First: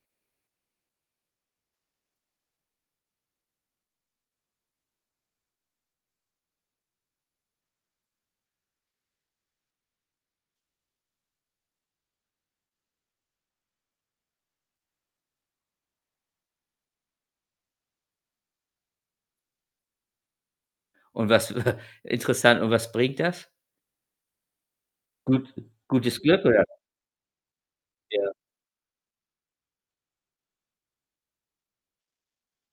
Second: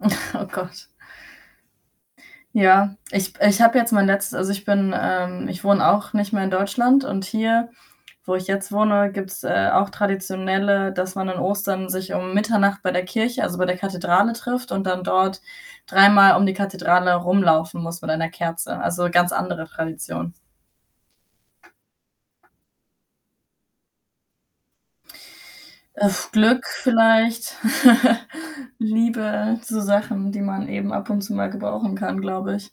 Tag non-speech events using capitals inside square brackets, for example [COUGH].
[CHUCKLES] Oh Gott. Ja, ich ich habe jetzt mein letzt also, ich bin ähm, ich wohne auch nicht mehr in Deutschland und hier, wo ich jetzt wohne, gibt's, äh, auch traditionelle dass man an Ostern sich um Mitternacht bei der Kirche, also bei der Kathedrale trifft und dann dort dreimal um die Kathedrale rumlaufen muss mit einer Kerze. Also ganz andere Tradition. Und was [CHUCKLES] interessant, und was bringt das? Gut gutes Glück oder Glück was? vielleicht, Ja. [LAUGHS] Liebe, so Sachen, die man eben ab und zu mal gebrauchen kann, glaube ich.